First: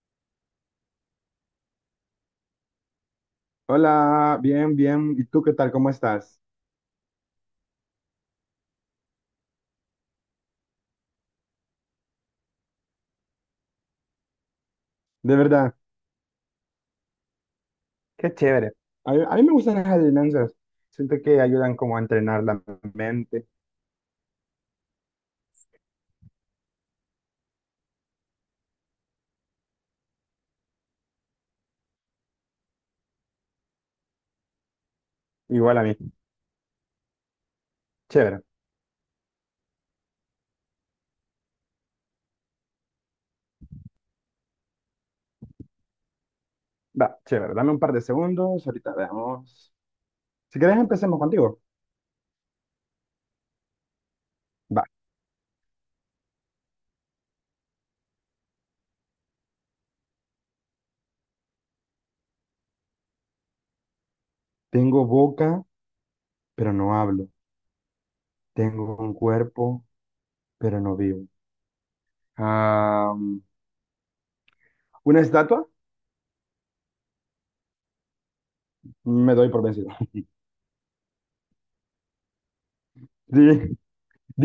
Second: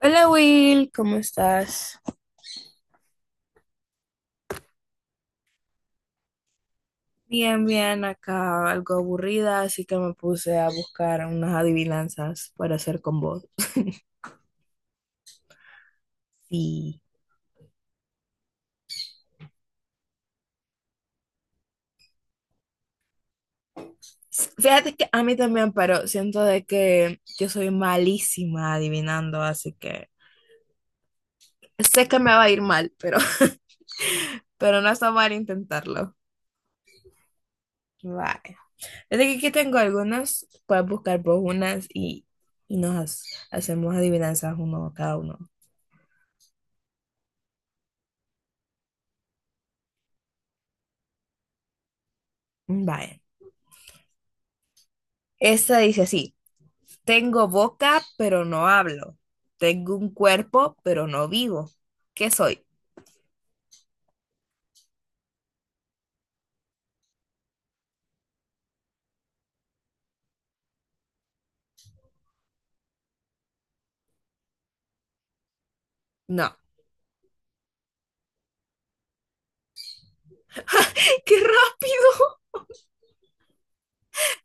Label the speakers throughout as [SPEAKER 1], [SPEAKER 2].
[SPEAKER 1] Hola Will, ¿cómo estás?
[SPEAKER 2] Hola, bien, bien. ¿Y tú qué tal? ¿Cómo estás?
[SPEAKER 1] Bien, bien, acá algo aburrida, así que me puse a buscar unas adivinanzas para hacer con vos.
[SPEAKER 2] De verdad.
[SPEAKER 1] Sí.
[SPEAKER 2] Qué chévere. A mí me gustan las adivinanzas. Siento que ayudan como a entrenar la mente.
[SPEAKER 1] Fíjate que a mí también, pero siento de que yo soy malísima adivinando, así que sé que me va a ir mal, pero, pero no está mal
[SPEAKER 2] Igual a mí.
[SPEAKER 1] intentarlo.
[SPEAKER 2] Chévere.
[SPEAKER 1] Vale. Desde que aquí tengo algunas, puedes buscar vos unas y nos hacemos adivinanzas uno cada uno.
[SPEAKER 2] Va, chévere. Dame un par de segundos. Ahorita veamos. Si quieres, empecemos contigo.
[SPEAKER 1] Vale.
[SPEAKER 2] Va.
[SPEAKER 1] Esta dice así. Tengo boca, pero no hablo. Tengo un cuerpo, pero no vivo. ¿Qué soy?
[SPEAKER 2] Tengo boca, pero no hablo. Tengo un cuerpo, pero no vivo. Ah, ¿una estatua?
[SPEAKER 1] No.
[SPEAKER 2] Me doy por vencido.
[SPEAKER 1] ¡Ay, qué rápido!
[SPEAKER 2] Dije,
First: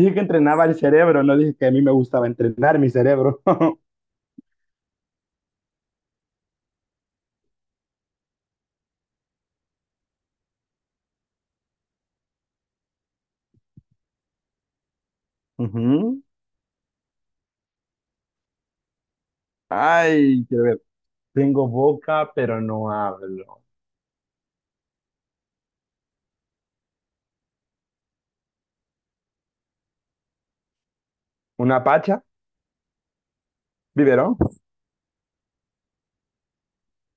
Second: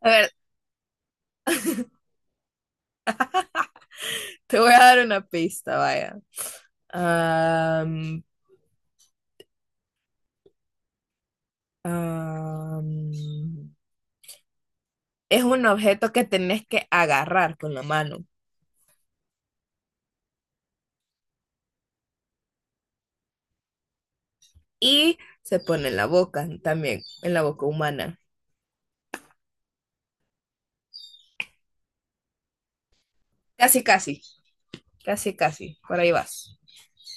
[SPEAKER 1] A
[SPEAKER 2] que
[SPEAKER 1] ver,
[SPEAKER 2] entrenaba el cerebro, no dije que a mí me gustaba entrenar mi cerebro.
[SPEAKER 1] te voy a dar una pista, vaya. Am, am, es un objeto
[SPEAKER 2] Ujú.
[SPEAKER 1] que tenés que agarrar con la mano
[SPEAKER 2] Ay, quiero ver. Tengo boca, pero no hablo.
[SPEAKER 1] y se pone en la boca también, en la boca humana.
[SPEAKER 2] ¿Una pacha?
[SPEAKER 1] Casi, casi,
[SPEAKER 2] ¿Biberón?
[SPEAKER 1] casi, casi. Por ahí vas.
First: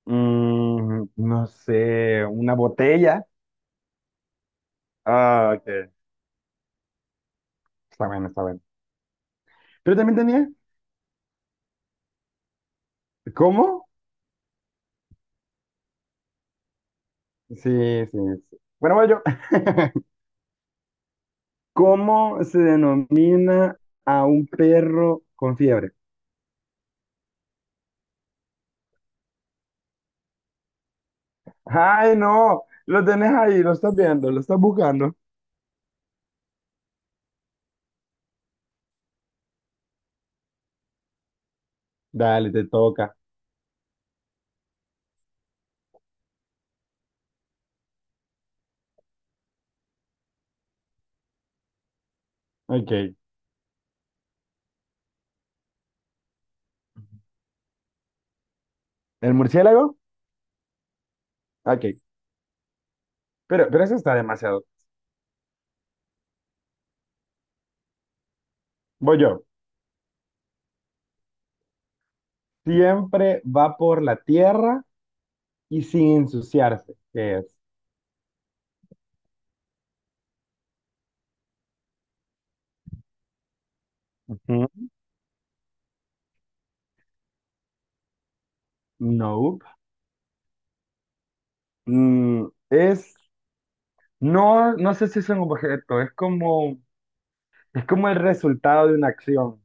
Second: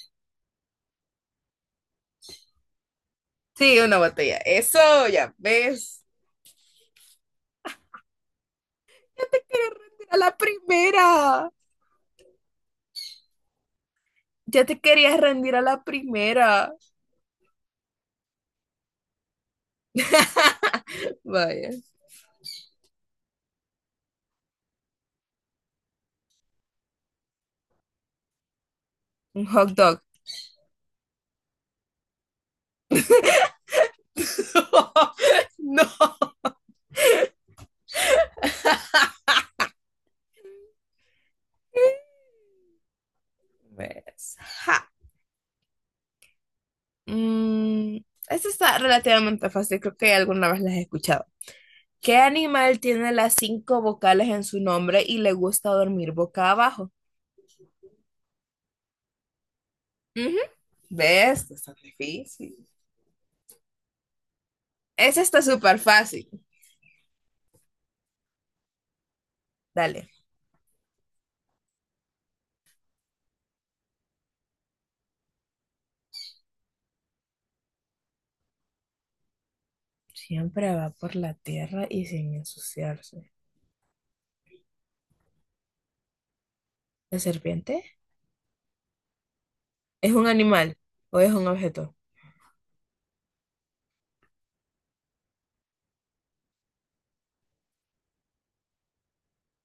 [SPEAKER 2] Mm, no sé, una botella.
[SPEAKER 1] Sí, una botella. Eso, ya
[SPEAKER 2] Ah, ok.
[SPEAKER 1] ves.
[SPEAKER 2] Está bien, está bien. Pero
[SPEAKER 1] Eres a
[SPEAKER 2] también
[SPEAKER 1] la
[SPEAKER 2] tenía.
[SPEAKER 1] primera.
[SPEAKER 2] ¿Cómo?
[SPEAKER 1] Ya te querías rendir a la primera.
[SPEAKER 2] Sí, sí, sí. Bueno, voy yo.
[SPEAKER 1] Vaya,
[SPEAKER 2] ¿Cómo se denomina a un perro con fiebre?
[SPEAKER 1] un hot dog.
[SPEAKER 2] Ay, no. Lo tenés ahí, lo estás viendo, lo estás buscando.
[SPEAKER 1] No.
[SPEAKER 2] Dale, te toca.
[SPEAKER 1] Pues, ja. Mm, esta está relativamente fácil, creo que alguna vez las he escuchado. ¿Qué animal tiene
[SPEAKER 2] Ok.
[SPEAKER 1] las cinco vocales en su nombre y le gusta dormir boca abajo?
[SPEAKER 2] ¿El murciélago?
[SPEAKER 1] Ujú. ¿Ves? No es tan
[SPEAKER 2] Ok.
[SPEAKER 1] difícil.
[SPEAKER 2] Pero eso está demasiado.
[SPEAKER 1] Esa está súper fácil.
[SPEAKER 2] Voy yo.
[SPEAKER 1] Dale.
[SPEAKER 2] Siempre va por la tierra y sin ensuciarse, que es.
[SPEAKER 1] Siempre va por la tierra y sin ensuciarse.
[SPEAKER 2] Ujú.
[SPEAKER 1] ¿La serpiente?
[SPEAKER 2] Nope.
[SPEAKER 1] ¿Es un animal o es un objeto?
[SPEAKER 2] Mm, es, no sé si es un objeto, es como el resultado de una acción.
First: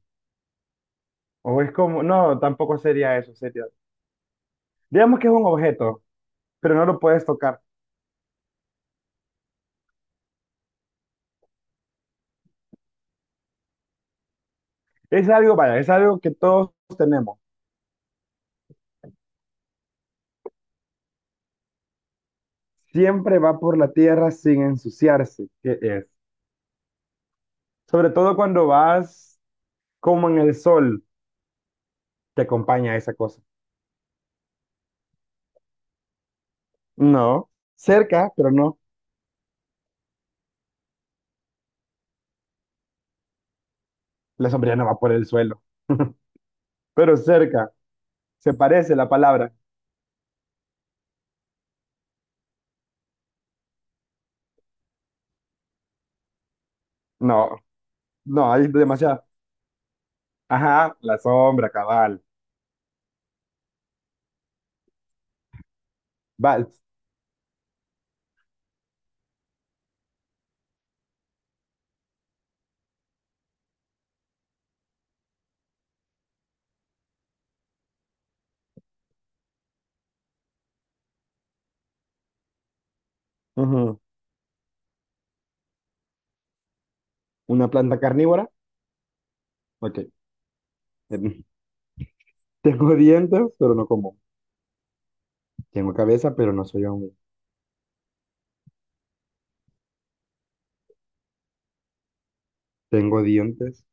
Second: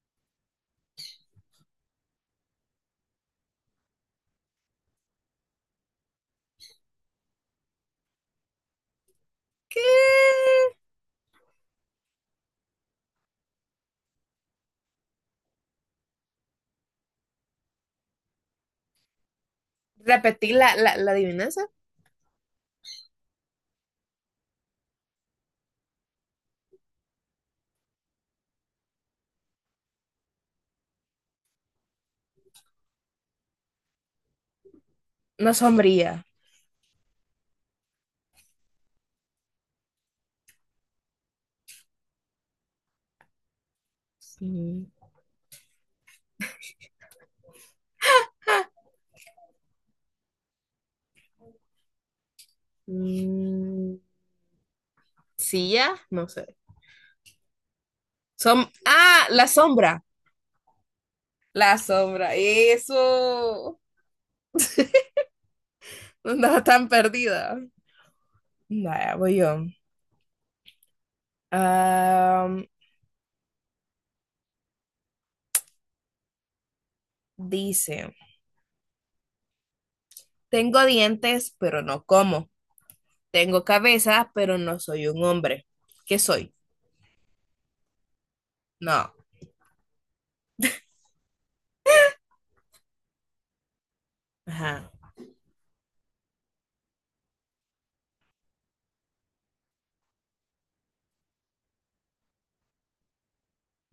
[SPEAKER 2] O es como, no, tampoco sería eso, sería. Digamos que es un objeto, pero no lo puedes tocar.
[SPEAKER 1] ¿Qué?
[SPEAKER 2] Es algo, vaya, es algo que todos tenemos.
[SPEAKER 1] Repetí la adivinanza.
[SPEAKER 2] Siempre va por la tierra sin ensuciarse, que es. Sobre todo cuando vas como en el sol, te acompaña esa cosa.
[SPEAKER 1] No sombría.
[SPEAKER 2] No, cerca, pero no. La sombrilla no
[SPEAKER 1] Sí.
[SPEAKER 2] va por el suelo, pero cerca. Se parece la palabra.
[SPEAKER 1] Mm, silla, no sé.
[SPEAKER 2] No, no, hay demasiado.
[SPEAKER 1] Ah, la sombra.
[SPEAKER 2] Ajá, la sombra,
[SPEAKER 1] La
[SPEAKER 2] cabal.
[SPEAKER 1] sombra. Eso. No andaba
[SPEAKER 2] Vals.
[SPEAKER 1] tan perdida. Vaya, voy yo. Am, dice, tengo dientes, pero no como. Tengo
[SPEAKER 2] Ujú.
[SPEAKER 1] cabeza, pero no soy un hombre. ¿Qué soy?
[SPEAKER 2] Una planta carnívora.
[SPEAKER 1] No.
[SPEAKER 2] Ok. Em, Tengo dientes, pero no como.
[SPEAKER 1] Ajá.
[SPEAKER 2] Tengo cabeza, pero no soy hombre. Tengo dientes,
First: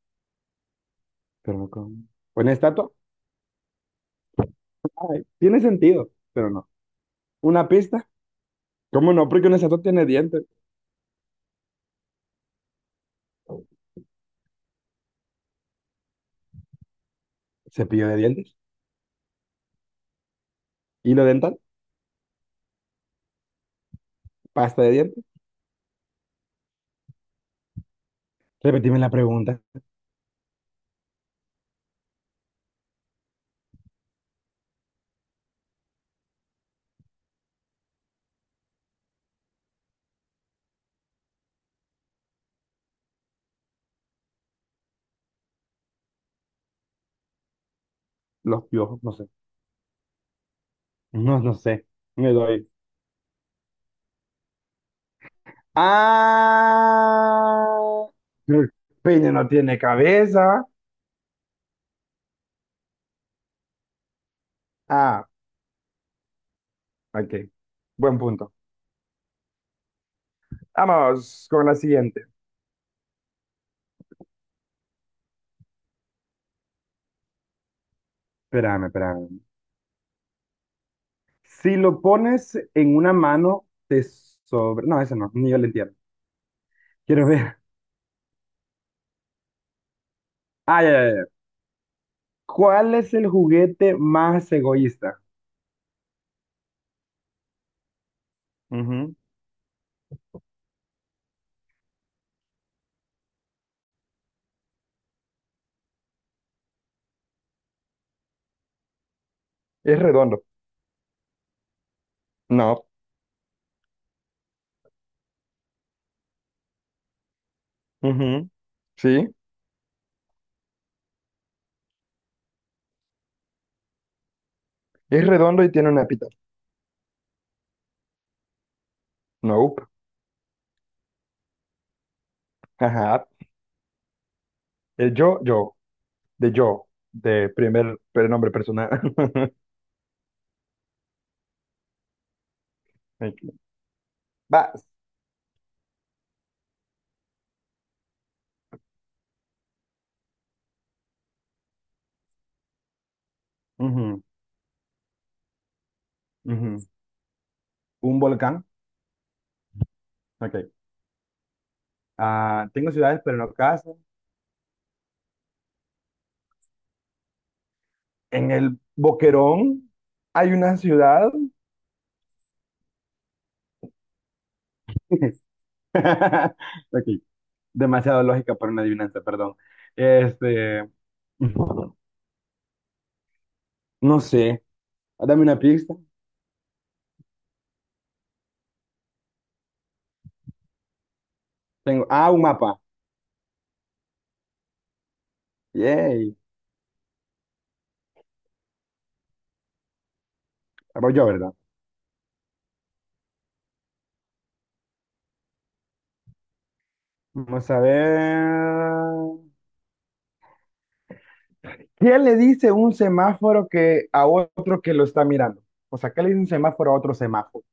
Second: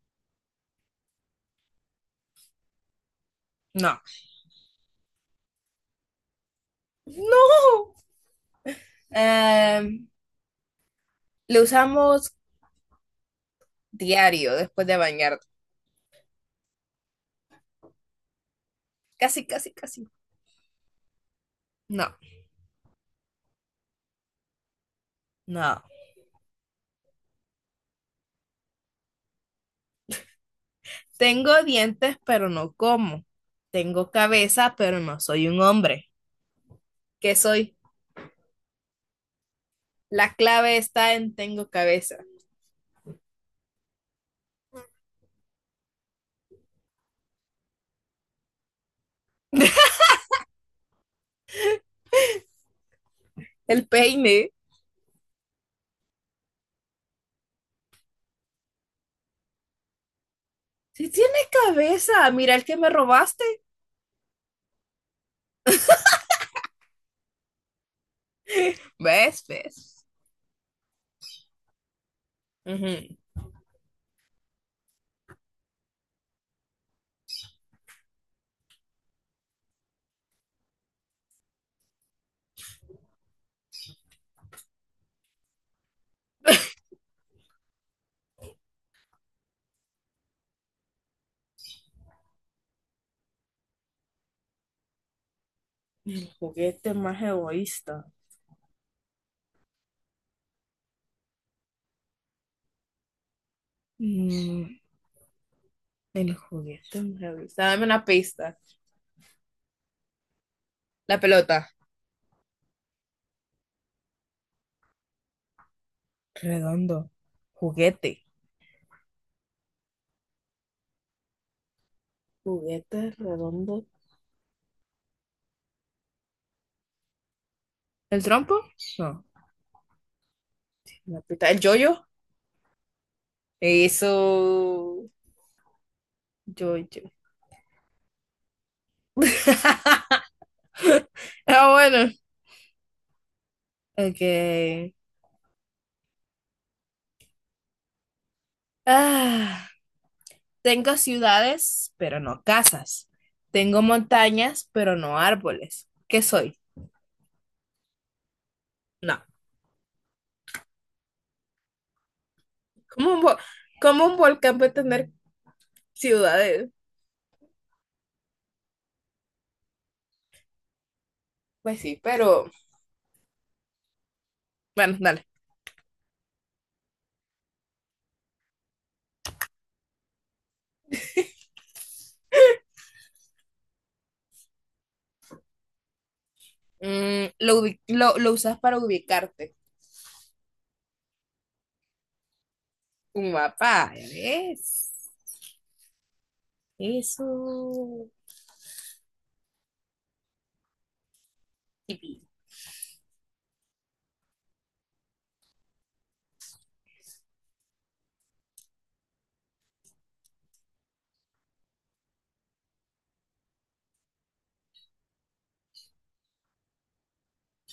[SPEAKER 2] pero no como. ¿Una estatua?
[SPEAKER 1] No.
[SPEAKER 2] Ay, tiene sentido, pero no. ¿Una
[SPEAKER 1] No.
[SPEAKER 2] pista? ¿Cómo no? Porque una estatua tiene
[SPEAKER 1] Am,
[SPEAKER 2] dientes.
[SPEAKER 1] lo usamos diario después de bañar.
[SPEAKER 2] Cepillo de dientes.
[SPEAKER 1] Casi, casi, casi.
[SPEAKER 2] Hilo dental.
[SPEAKER 1] No,
[SPEAKER 2] Pasta de dientes.
[SPEAKER 1] no.
[SPEAKER 2] Repetime la pregunta.
[SPEAKER 1] Tengo dientes, pero no como. Tengo cabeza, pero no soy un hombre. ¿Qué soy? La clave está en tengo cabeza.
[SPEAKER 2] Los piojos, no sé. No, no sé. Me doy.
[SPEAKER 1] El peine.
[SPEAKER 2] Ah, el peine no tiene cabeza.
[SPEAKER 1] Si tiene cabeza, mira el que me robaste.
[SPEAKER 2] Ah, ok. Buen punto.
[SPEAKER 1] ¿Ves? ¿Ves?
[SPEAKER 2] Vamos con la siguiente.
[SPEAKER 1] Ujú.
[SPEAKER 2] Espérame, espérame. Si lo pones en una mano, te sobre... No, eso no, ni yo lo entiendo. Quiero ver. Ah, ya, ya, ya. ¿Cuál es el juguete más egoísta?
[SPEAKER 1] El juguete más egoísta.
[SPEAKER 2] Ujú.
[SPEAKER 1] Mm, el juguete más egoísta. Dame una pista.
[SPEAKER 2] Es redondo.
[SPEAKER 1] La pelota.
[SPEAKER 2] No.
[SPEAKER 1] Redondo. Juguete.
[SPEAKER 2] Ujú. Sí.
[SPEAKER 1] Juguete redondo.
[SPEAKER 2] Es redondo y tiene una pita.
[SPEAKER 1] ¿El trompo? No.
[SPEAKER 2] No.
[SPEAKER 1] ¿El yoyo?
[SPEAKER 2] Ajá.
[SPEAKER 1] Eso,
[SPEAKER 2] El yo, yo. De
[SPEAKER 1] yo,
[SPEAKER 2] yo.
[SPEAKER 1] yo.
[SPEAKER 2] De primer nombre personal.
[SPEAKER 1] Ah, bueno.
[SPEAKER 2] Ok.
[SPEAKER 1] Ok.
[SPEAKER 2] Vas.
[SPEAKER 1] Ah, tengo ciudades, pero no casas. Tengo
[SPEAKER 2] Ujú,
[SPEAKER 1] montañas, pero no árboles. ¿Qué soy?
[SPEAKER 2] ujú. Un volcán.
[SPEAKER 1] No.
[SPEAKER 2] Ok. Ah, tengo
[SPEAKER 1] ¿Cómo
[SPEAKER 2] ciudades,
[SPEAKER 1] un,
[SPEAKER 2] pero
[SPEAKER 1] vo-
[SPEAKER 2] no casas.
[SPEAKER 1] ¿Cómo un volcán puede tener ciudades?
[SPEAKER 2] En el Boquerón hay una ciudad.
[SPEAKER 1] Pues sí, pero bueno, dale.
[SPEAKER 2] Ok, demasiado lógica para una adivinanza, perdón. Este, no sé, dame una pista.
[SPEAKER 1] Mm, lo usas para ubicarte.
[SPEAKER 2] Tengo, ah, un mapa.
[SPEAKER 1] Un mapa. Ya ves.
[SPEAKER 2] Yay,
[SPEAKER 1] Eso.
[SPEAKER 2] voy yo, ¿verdad?
[SPEAKER 1] Y
[SPEAKER 2] Vamos a ver. ¿Qué le dice un semáforo que a otro que lo está mirando? O sea, ¿qué le dice un semáforo a otro semáforo?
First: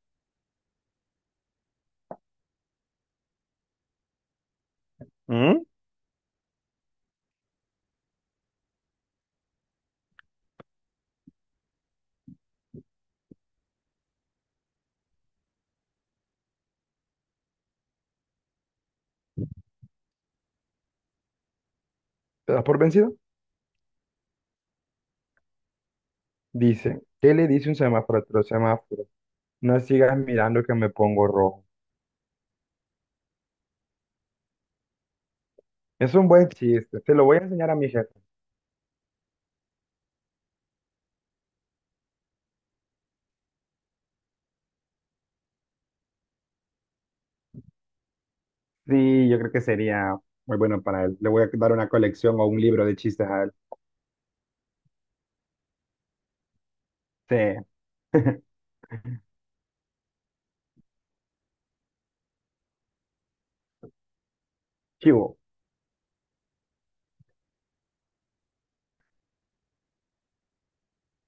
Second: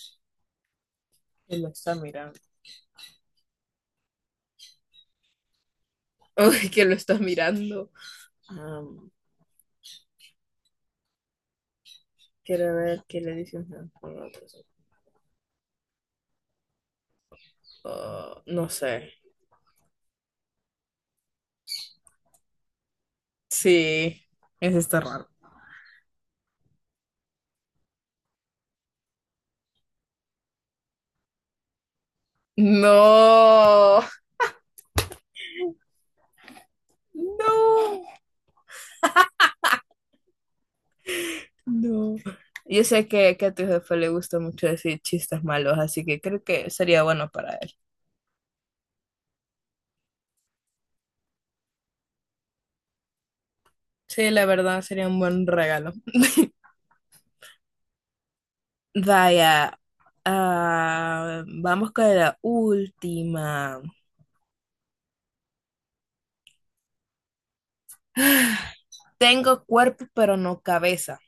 [SPEAKER 1] que lo está mirando.
[SPEAKER 2] ¿Mm?
[SPEAKER 1] Uy, que lo está mirando. Quiero ver qué le dice un... Ah, no sé.
[SPEAKER 2] ¿Te das por vencido?
[SPEAKER 1] Sí, eso está raro.
[SPEAKER 2] Dice, ¿qué le dice un semáforo a otro semáforo? No sigas mirando que me pongo rojo.
[SPEAKER 1] No,
[SPEAKER 2] Es un buen chiste, se lo voy a enseñar a mi
[SPEAKER 1] no,
[SPEAKER 2] jefe.
[SPEAKER 1] no. Yo sé que a tu jefe le gusta mucho decir chistes malos, así que creo que sería bueno para él.
[SPEAKER 2] Sí, yo creo que sería muy bueno para él. Le voy a dar una colección o un libro de chistes a él.
[SPEAKER 1] Sí, la verdad, sería un buen regalo.
[SPEAKER 2] Sí.
[SPEAKER 1] Vaya, ah, vamos con la última.
[SPEAKER 2] Chivo,
[SPEAKER 1] Tengo cuerpo, pero no cabeza.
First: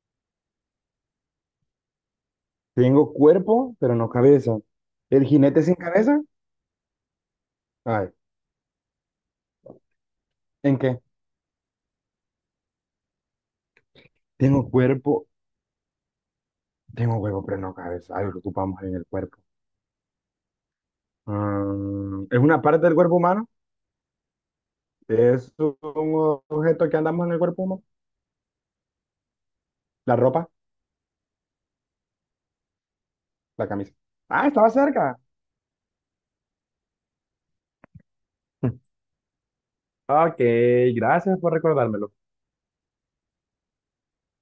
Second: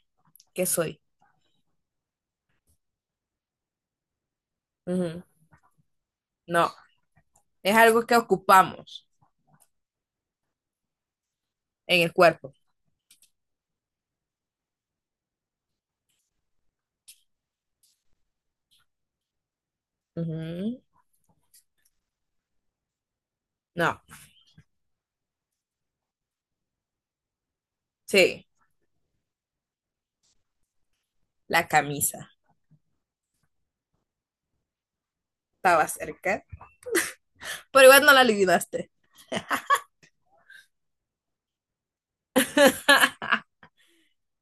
[SPEAKER 1] ¿Qué soy?
[SPEAKER 2] tengo cuerpo, pero no cabeza.
[SPEAKER 1] Ujú.
[SPEAKER 2] ¿El jinete sin cabeza?
[SPEAKER 1] No, es algo
[SPEAKER 2] Ay,
[SPEAKER 1] que ocupamos
[SPEAKER 2] ¿en qué?
[SPEAKER 1] en el cuerpo.
[SPEAKER 2] Tengo cuerpo, tengo huevo, pero no cabeza. Algo que ocupamos en el cuerpo.
[SPEAKER 1] Ujú.
[SPEAKER 2] Mm, ¿es una parte del cuerpo humano?
[SPEAKER 1] No,
[SPEAKER 2] ¿Es un objeto que andamos en el cuerpo humano?
[SPEAKER 1] sí,
[SPEAKER 2] ¿La ropa?
[SPEAKER 1] la camisa.
[SPEAKER 2] La camisa. Ah, estaba cerca.
[SPEAKER 1] Estaba cerca. Pero igual no la adivinaste.
[SPEAKER 2] Ok, gracias por recordármelo.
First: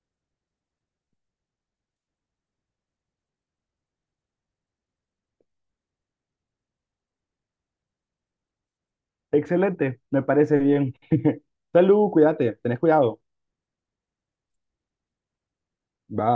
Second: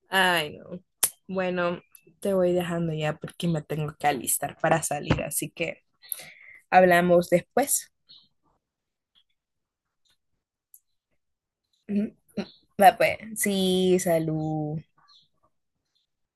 [SPEAKER 1] Ay, no. Bueno, te voy dejando ya porque me tengo que alistar para salir, así que hablamos después.
[SPEAKER 2] Excelente, me parece bien. Salud,
[SPEAKER 1] Ujú.
[SPEAKER 2] cuídate, tenés
[SPEAKER 1] Va pues,
[SPEAKER 2] cuidado.
[SPEAKER 1] sí, salud.
[SPEAKER 2] Bye.